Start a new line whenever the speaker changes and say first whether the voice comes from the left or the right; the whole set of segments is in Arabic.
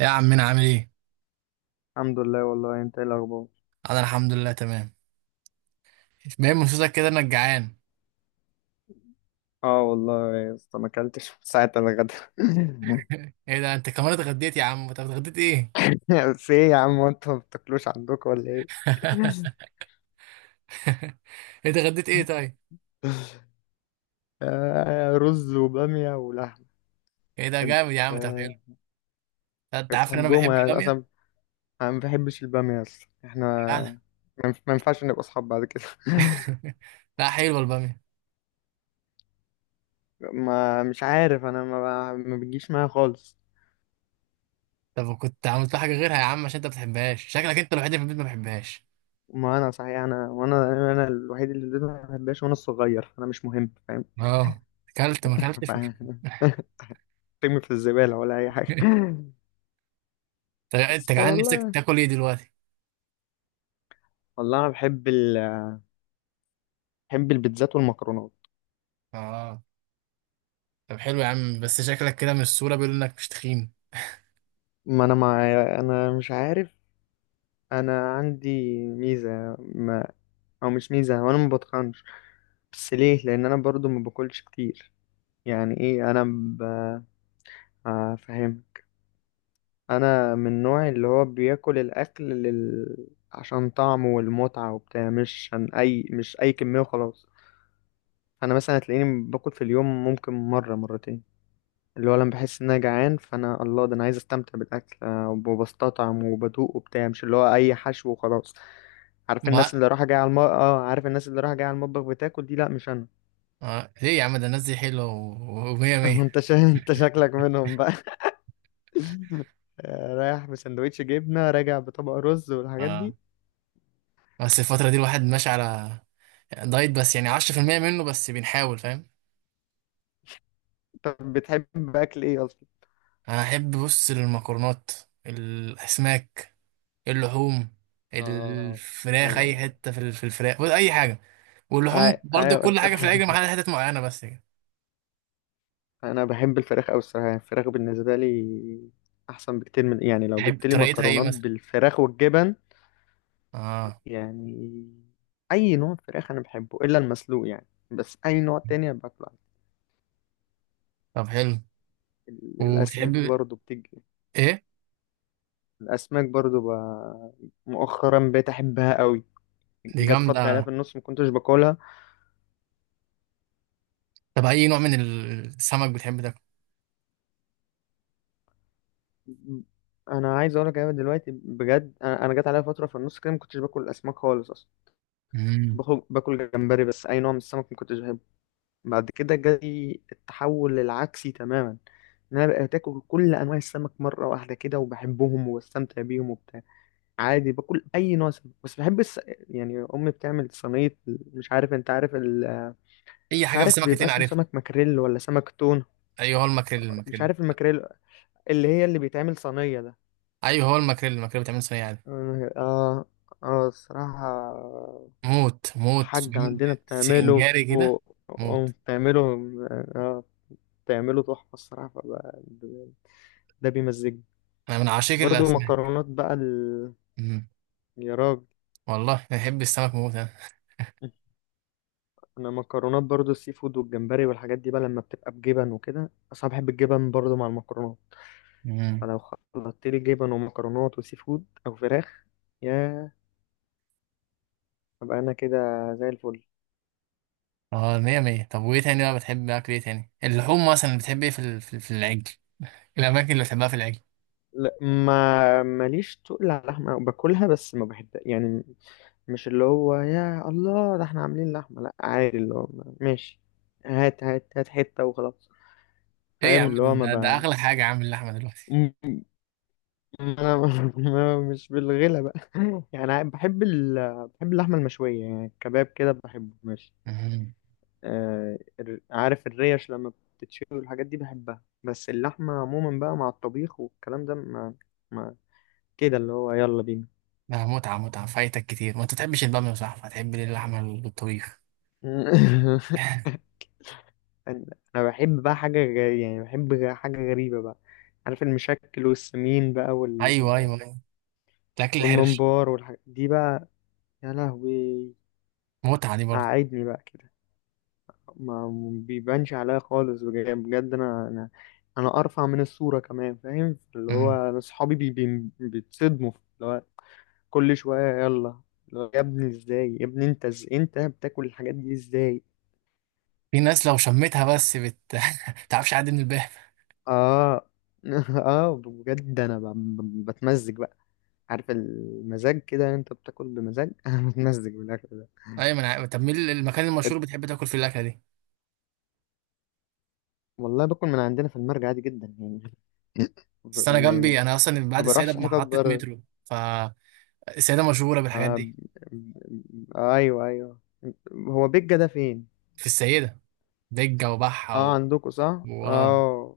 right: يا عمنا عامل ايه؟
left: الحمد لله. والله انت ايه الاخبار؟
right: انا الحمد لله تمام. باين من صوتك كده انك جعان.
left: اه والله يا اسطى ما اكلتش من ساعه الغدا.
right: ايه ده انت كمان اتغديت يا عم؟ طب اتغديت ايه؟
left: في ايه يا عم، انتوا ما بتاكلوش عندكم ولا ايه؟
right: انت اتغديت ايه طيب؟
left: رز وباميه ولحم.
right: ايه ده
left: انت
right: جامد يا عم، طب حلو.
left: آه،
right: انت عارف ان انا
left: بتحبهم
right: بحب
left: يا
right: البامية؟
left: اصلا؟ انا ما بحبش الباميه اصلا. احنا
right: فعلا.
left: ما ينفعش نبقى اصحاب بعد كده.
right: لا حلوة البامية.
left: ما مش عارف، انا ما بتجيش معايا خالص.
right: طب كنت عملت لها حاجة غيرها يا عم عشان انت ما بتحبهاش، شكلك انت الوحيد اللي في البيت ما بحبهاش.
left: ما انا صحيح، انا الوحيد اللي ما بحبهاش، وانا الصغير انا مش مهم، فاهم؟
right: اه اكلت ما اكلتش مش مهم.
left: ترمي في الزبالة ولا أي حاجة.
right: طب انت
left: بس
right: جعان، نفسك
left: والله،
right: تاكل ايه دلوقتي؟
left: والله أنا بحب ال... بحب البيتزات والمكرونات.
right: اه طب حلو يا عم، بس شكلك كده من الصورة بيقول انك مش تخين.
left: ما أنا مع... أنا مش عارف. أنا عندي ميزة ما... أو مش ميزة، وأنا ما بتخنش، بس ليه؟ لأن أنا برضو ما باكلش كتير. يعني إيه أنا ب... فاهم. أنا من النوع اللي هو بياكل الأكل لل... عشان طعمه والمتعة وبتاع، مش عن أي، مش أي كمية وخلاص. أنا مثلا هتلاقيني باكل في اليوم ممكن مرة مرتين، اللي هو لما بحس ان انا جعان، فانا الله ده انا عايز استمتع بالاكل. وبستطعم وبدوق وبتاع، مش اللي هو اي حشو وخلاص.
right: ما
left: عارف الناس اللي رايحه جايه على المطبخ بتاكل دي؟ لا مش انا.
right: آه. ليه يا عم؟ ده الناس دي حلوة ومية مية.
left: انت شكلك منهم بقى. رايح بسندوتش جبنه راجع بطبق رز والحاجات
right: اه
left: دي.
right: بس الفترة دي الواحد ماشي على دايت، بس يعني 10% منه بس، بنحاول فاهم.
left: طب بتحب اكل ايه اصلا؟
right: أنا أحب بص المكرونات، الأسماك، اللحوم،
left: اه
right: الفراخ، أي
left: حاجه.
right: حتة في الفراخ بص، أي حاجة. واللحوم برضه،
left: ايوه
right: كل حاجة في
left: الفراخ.
right: الأكل ما عدا حتت معينة بس كده.
left: انا بحب الفراخ قوي الصراحه. يعني الفراخ بالنسبه لي احسن بكتير من، يعني لو
right: تحب
left: جبت لي
right: طريقتها إيه
left: مكرونات
right: مثلا؟
left: بالفراخ والجبن.
right: اه
left: يعني اي نوع فراخ انا بحبه الا المسلوق يعني، بس اي نوع تاني أنا باكله عادي.
right: طب حلو. وبتحب
left: الاسماك برضو بتيجي.
right: إيه؟
left: الاسماك برضو ب... مؤخرا بقيت احبها قوي.
right: دي
left: جت
right: جامدة.
left: فتره عليها في النص ما كنتش باكلها.
right: طب أي نوع من السمك بتحب تاكل؟
left: انا عايز اقول لك، انا دلوقتي بجد، انا جت عليها فتره في النص كده ما كنتش باكل الاسماك خالص اصلا. كنت
right: مم.
left: باكل جمبري بس، اي نوع من السمك ما كنتش بحبه. بعد كده جالي التحول العكسي تماما، ان انا بقيت اكل كل انواع السمك مره واحده كده، وبحبهم وبستمتع بيهم وبتاع. عادي باكل اي نوع سمك. يعني امي بتعمل صينيه، مش عارف انت عارف ال...
right: أي
left: مش
right: حاجة في
left: عارف
right: السمك
left: بيبقى
right: هتلاقيني
left: اسمه
right: عارفها.
left: سمك ماكريل ولا سمك تون.
right: أيوه هو الماكريل،
left: مش
right: الماكريل.
left: عارف الماكريل، اللي هي اللي بيتعمل صينيه ده.
right: ايوه هو الماكريل، الماكريل بتعمل صينيه عادي.
left: اه، اه الصراحه.
right: موت موت،
left: الحاجة
right: بتعمل
left: عندنا بتعمله،
right: سنجاري كده. موت،
left: أم بتعمله، اه، بتعمله تحفه الصراحه. ده بيمزجني.
right: انا من عشاق
left: برضو
right: الاسماك.
left: مكرونات بقى ال...
right: أمم.
left: يا راجل.
right: والله انا بحب السمك موت انا.
left: انا مكرونات برضو، السي فود والجمبري والحاجات دي بقى، لما بتبقى بجبن وكده، اصلا بحب الجبن برضو مع المكرونات.
right: أمم.
left: فلو خلطت لي جبن ومكرونات وسي فود او فراخ، يا ابقى انا كده زي الفل.
right: اه مية مية. طب وايه تاني بقى؟ بتحب اكل ايه تاني؟ اللحوم مثلا، بتحب ايه في العجل؟ الاماكن اللي بتحبها في العجل؟
left: لا ما ماليش تقل على اللحمه، باكلها بس ما بحب يعني، مش اللي هو يا الله ده احنا عاملين لحمه. لا عادي، اللي هو ماشي، هات حته وخلاص،
right: ايه يا
left: فاهم؟
right: عم
left: اللي هو ما
right: ده
left: بقى
right: اغلى حاجه يا عم اللحمه دلوقتي.
left: انا، مش بالغلا بقى. يعني بحب ال... بحب اللحمه المشويه، يعني الكباب كده بحبه ماشي.
right: أمم.
left: عارف الريش لما بتتشوي والحاجات دي؟ بحبها. بس اللحمه عموما بقى مع الطبيخ والكلام ده ما, ما... كده، اللي هو يلا بينا.
right: ده متعه متعه فايتك كتير. ما انت تحبش الباميه يا صاحبي، هتحب ليه اللحمه بالطبيخ؟
left: انا أنا بحب بقى حاجه غريبة، يعني بحب حاجه غريبه بقى، عارف المشكل والسمين بقى
right: ايوه ايوه ايوه، الاكل الحرش.
left: والممبار والحاجات دي بقى. يا لهوي
right: متعه دي برضه.
left: قعدني بقى كده. ما بيبانش عليا خالص، بجد بجد، انا ارفع من الصوره كمان، فاهم؟ اللي هو انا اصحابي بي بي بيتصدموا، اللي هو كل شويه يلا، اللي هو يا ابني ازاي يا ابني انت انت بتاكل الحاجات دي ازاي.
right: في ناس لو شمتها بس بت تعرفش، عادي من الباب.
left: اه. اه بجد انا بتمزج بقى، عارف المزاج كده؟ انت بتاكل بمزاج. انا بتمزج بالاكل ده.
right: ايوه ما انا عارف. طب مين المكان
left: أت-
right: المشهور بتحب تاكل فيه الاكله دي؟
left: والله باكل من عندنا في المرج عادي جدا يعني.
right: بس انا
left: يعني
right: جنبي، انا اصلا
left: ما
right: بعد السيده
left: بروحش حتت
right: بمحطه
left: بره.
right: مترو، فالسيده مشهوره بالحاجات
left: آه... ب-
right: دي.
left: ايوه ايوه. هو بيجا ده فين؟
right: في السيده دجه وبحه
left: اه
right: و...
left: عندكم صح،
right: واو،
left: اه.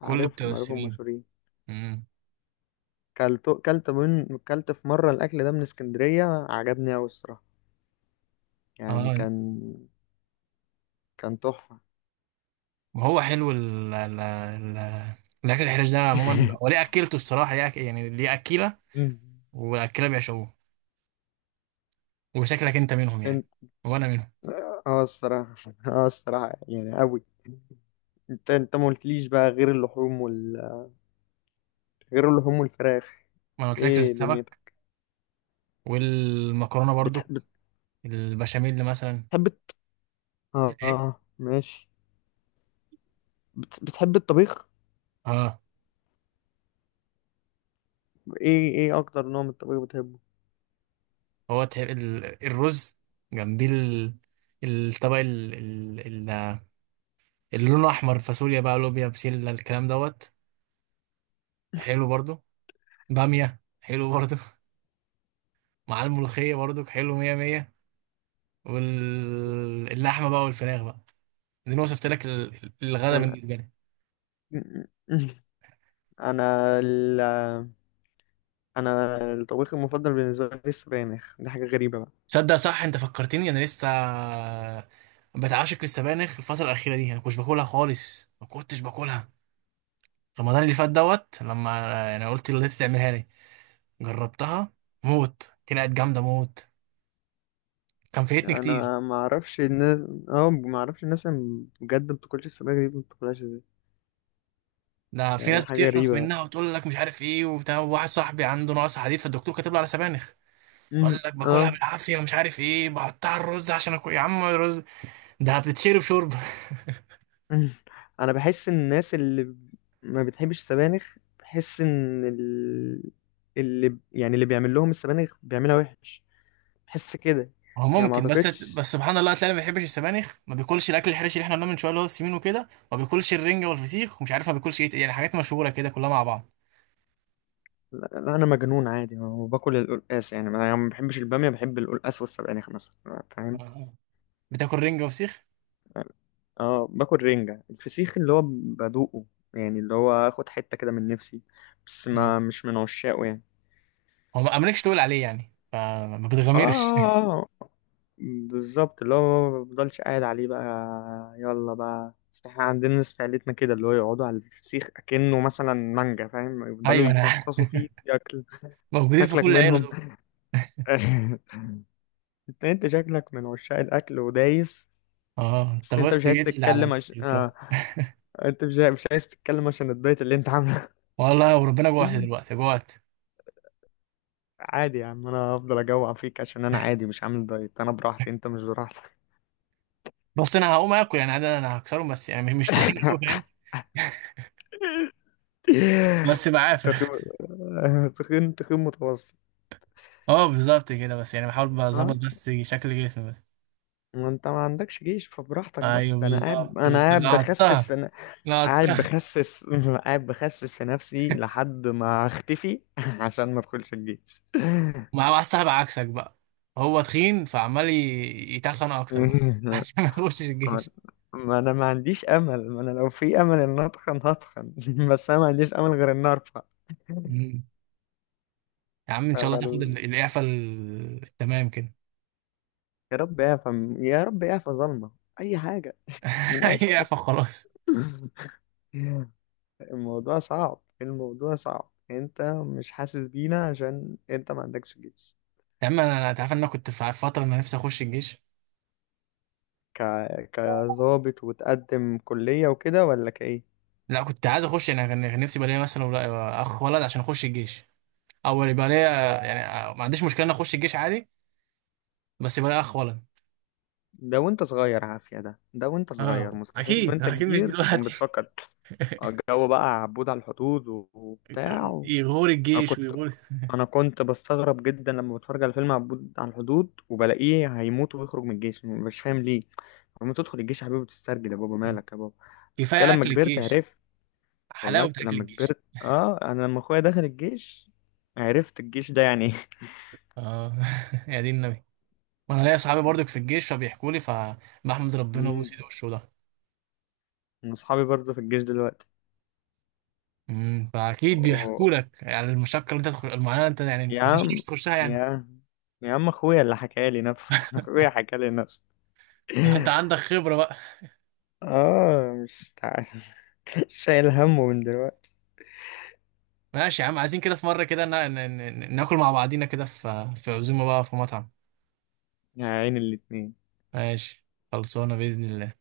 right: كل بتوع
left: عارفهم عارفهم
right: السنين.
left: مشهورين.
right: امم
left: كلت من، كلت في مره الاكل ده من اسكندريه، عجبني قوي الصراحه. يعني
right: اه.
left: كان، كان تحفه.
right: وهو حلو الاكل الحرش ده عموما، هو ليه اكلته الصراحه؟ ليه يعني ليه اكيله؟ والاكيله بيعشقوه، وشكلك انت منهم يعني،
left: انت،
right: وانا منهم.
left: اه الصراحه، اه الصراحه يعني قوي. انت ما قلتليش بقى غير اللحوم وال، غير اللحوم والفراخ.
right: ما انا قلت لك
left: ايه
right: السمك
left: دنيتك؟
right: والمكرونه
left: بت...
right: برضو، البشاميل مثلا.
left: بتحب الت- اه
right: الايه؟
left: ماشي. بتحب الطبيخ.
right: اه.
left: ايه ايه اكتر نوع من الطبيخ بتحبه؟
right: هو الرز، جنبيه الطبق ال- اللي لونه احمر، فاصوليا بقى، لوبيا، بسله، الكلام دوت. حلو برضو، باميه حلو برضو مع الملوخيه برضو حلو مية مية. واللحمه بقى والفراخ بقى، دي انا وصفت لك الغدا
left: انا،
right: بالنسبه لي.
left: انا ال... انا الطبيخ المفضل بالنسبه لي السبانخ. دي حاجه غريبه بقى.
right: صدق صح، انت فكرتني، انا لسه بتعشق للسبانخ. الفتره الاخيره دي انا كنتش باكلها خالص، ما كنتش باكلها رمضان اللي فات دوت. لما يعني قلت لوالدتي تعملها لي، جربتها موت، طلعت جامده موت. كان فايتني كتير.
left: انا ما اعرفش الناس، اه ما اعرفش الناس اللي بجد ما بتاكلش السبانخ دي ما بتاكلهاش ازاي،
right: ده في
left: يعني
right: ناس
left: حاجه
right: بتقرف
left: غريبه.
right: منها وتقول لك مش عارف ايه وبتاع. واحد صاحبي عنده نقص حديد، فالدكتور كاتب له على سبانخ. قال
left: مم.
right: لك باكلها
left: اه.
right: بالعافيه، ومش عارف ايه، بحطها على الرز عشان اكل. يا عم الرز ده بتتشرب شوربه.
left: مم. انا بحس ان الناس اللي ما بتحبش السبانخ، بحس اللي يعني اللي بيعمل لهم السبانخ بيعملها وحش، بحس كده
right: هو
left: يعني. ما
right: ممكن، بس
left: اعتقدش،
right: بس سبحان الله، هتلاقي اللي ما بيحبش السبانخ ما بياكلش الاكل الحرش اللي احنا قلناه من شويه، اللي هو السمين وكده، ما بياكلش الرنجه والفسيخ، ومش عارف ما بياكلش ايه تاني، يعني حاجات مشهوره كده كلها مع بعض.
left: لا لا، انا مجنون عادي وباكل القلقاس، يعني انا ما بحبش الباميه بحب القلقاس والسبانخ مثلا، فاهم؟
right: آه. بتاكل رنجه وفسيخ؟
left: اه باكل رنجة، الفسيخ اللي هو بدوقه، يعني اللي هو اخد حتة كده من نفسي، بس ما مش من عشاقه يعني.
right: هو ما مالكش تقول عليه يعني، فما بتغامرش.
left: اه بالظبط، اللي هو ما بفضلش قاعد عليه بقى، يلا بقى. بس احنا عندنا ناس في عيلتنا كده، اللي هو يقعدوا على الفسيخ اكنه مثلا مانجا، فاهم؟ يفضلوا
right: ايوه انا
left: يفصصوا
right: عارف.
left: فيه ياكل.
right: موجودين في
left: تاكلك
right: كل عيله
left: منهم.
right: دول.
left: انت شكلك من عشاق الاكل ودايس.
right: اه انت
left: بس انت مش
right: بس
left: عايز
right: جيت لي على
left: تتكلم عش...
right: البتاع.
left: آه. انت مش عايز تتكلم عشان الدايت اللي انت عامله.
right: والله وربنا جوعت دلوقتي، جوعت.
left: عادي يا عم، انا هفضل اجوع فيك، عشان انا عادي مش عامل دايت، انا براحتي انت مش براحتك.
right: بس انا هقوم اكل يعني، عادة انا هكسرهم، بس يعني مش تخين قوي فاهم. بس بعافر.
left: تخين، تخين متوسط.
right: اه بالظبط كده، بس يعني بحاول بظبط
left: ها
right: بس شكل جسمي بس.
left: ما انت ما عندكش جيش، فبراحتك بقى.
right: ايوه
left: ده انا قاعد،
right: بالظبط لقطتها،
left: قاعد
right: لقطتها.
left: بخسس. قاعد بخسس في نفسي لحد ما اختفي عشان ما ادخلش الجيش.
right: مع واحد صاحب عكسك بقى، هو تخين فعمال يتخن اكتر بقى عشان ما يخشش
left: آه،
right: الجيش.
left: ما انا ما عنديش امل، ما انا لو في امل ان اتخن هتخن. بس انا ما عنديش امل غير ان ارفع.
right: مم. يا عم ان
left: ف-
right: شاء الله تاخد
left: فال...
right: الاعفاء التمام كده.
left: يا رب اعفى، يا رب اعفى ظلمة، اي حاجة من اي
right: هي
left: حتة.
right: فخلاص.
left: الموضوع صعب، الموضوع صعب، انت مش حاسس بينا عشان انت ما عندكش جيش.
right: يا عم انا تعرف ان انا كنت في فتره انا نفسي اخش الجيش.
left: ك... كظابط وتقدم كلية وكده ولا كايه؟
right: لا كنت عايز اخش، انا كان نفسي يبقى ليا مثلا اخ ولد عشان اخش الجيش. او يبقى ليا، يعني ما عنديش مشكله ان اخش الجيش عادي، بس يبقى ليا اخ ولد.
left: ده وانت صغير عافية. ده ده وانت صغير،
right: اه
left: مستحيل
right: اكيد
left: وانت
right: اكيد، مش
left: كبير تكون
right: دلوقتي.
left: بتفكر. الجو بقى عبود على الحدود وبتاع
right: يغور
left: انا
right: الجيش
left: كنت،
right: ويغور.
left: انا كنت بستغرب جدا لما بتفرج على فيلم عبود على الحدود، وبلاقيه هيموت ويخرج من الجيش، مش فاهم ليه. لما تدخل الجيش يا حبيبي بتسترجل، يا بابا مالك يا بابا. كان
right: كفايه
left: لما
right: اكل
left: كبرت
right: الجيش،
left: عرفت.
right: حلاوه اكل
left: لما
right: الجيش.
left: كبرت اه، انا لما اخويا دخل الجيش عرفت الجيش ده يعني ايه.
right: اه يا دين النبي. وانا ليا صحابي برضك في الجيش، فبيحكوا لي، فبحمد ربنا
left: مم.
right: وبوس ايده وشه.
left: من اصحابي برضه في الجيش.
right: امم، فاكيد بيحكوا
left: دلوقتي
right: لك يعني المشقه اللي انت تخش، المعاناه اللي انت يعني،
left: يا
right: بس مش
left: عم،
right: نفسك تخشها يعني.
left: يا يا عم اخويا اللي حكى لي نفسه. اخويا حكى لي نفسه.
right: انت عندك خبره بقى.
left: اه مش تعال. شايل همه من دلوقتي.
right: ماشي يا عم، عايزين كده في مره كده ناكل مع بعضينا كده في عزومه بقى في مطعم.
left: يا عين الاتنين.
right: ماشي، خلصانه باذن الله.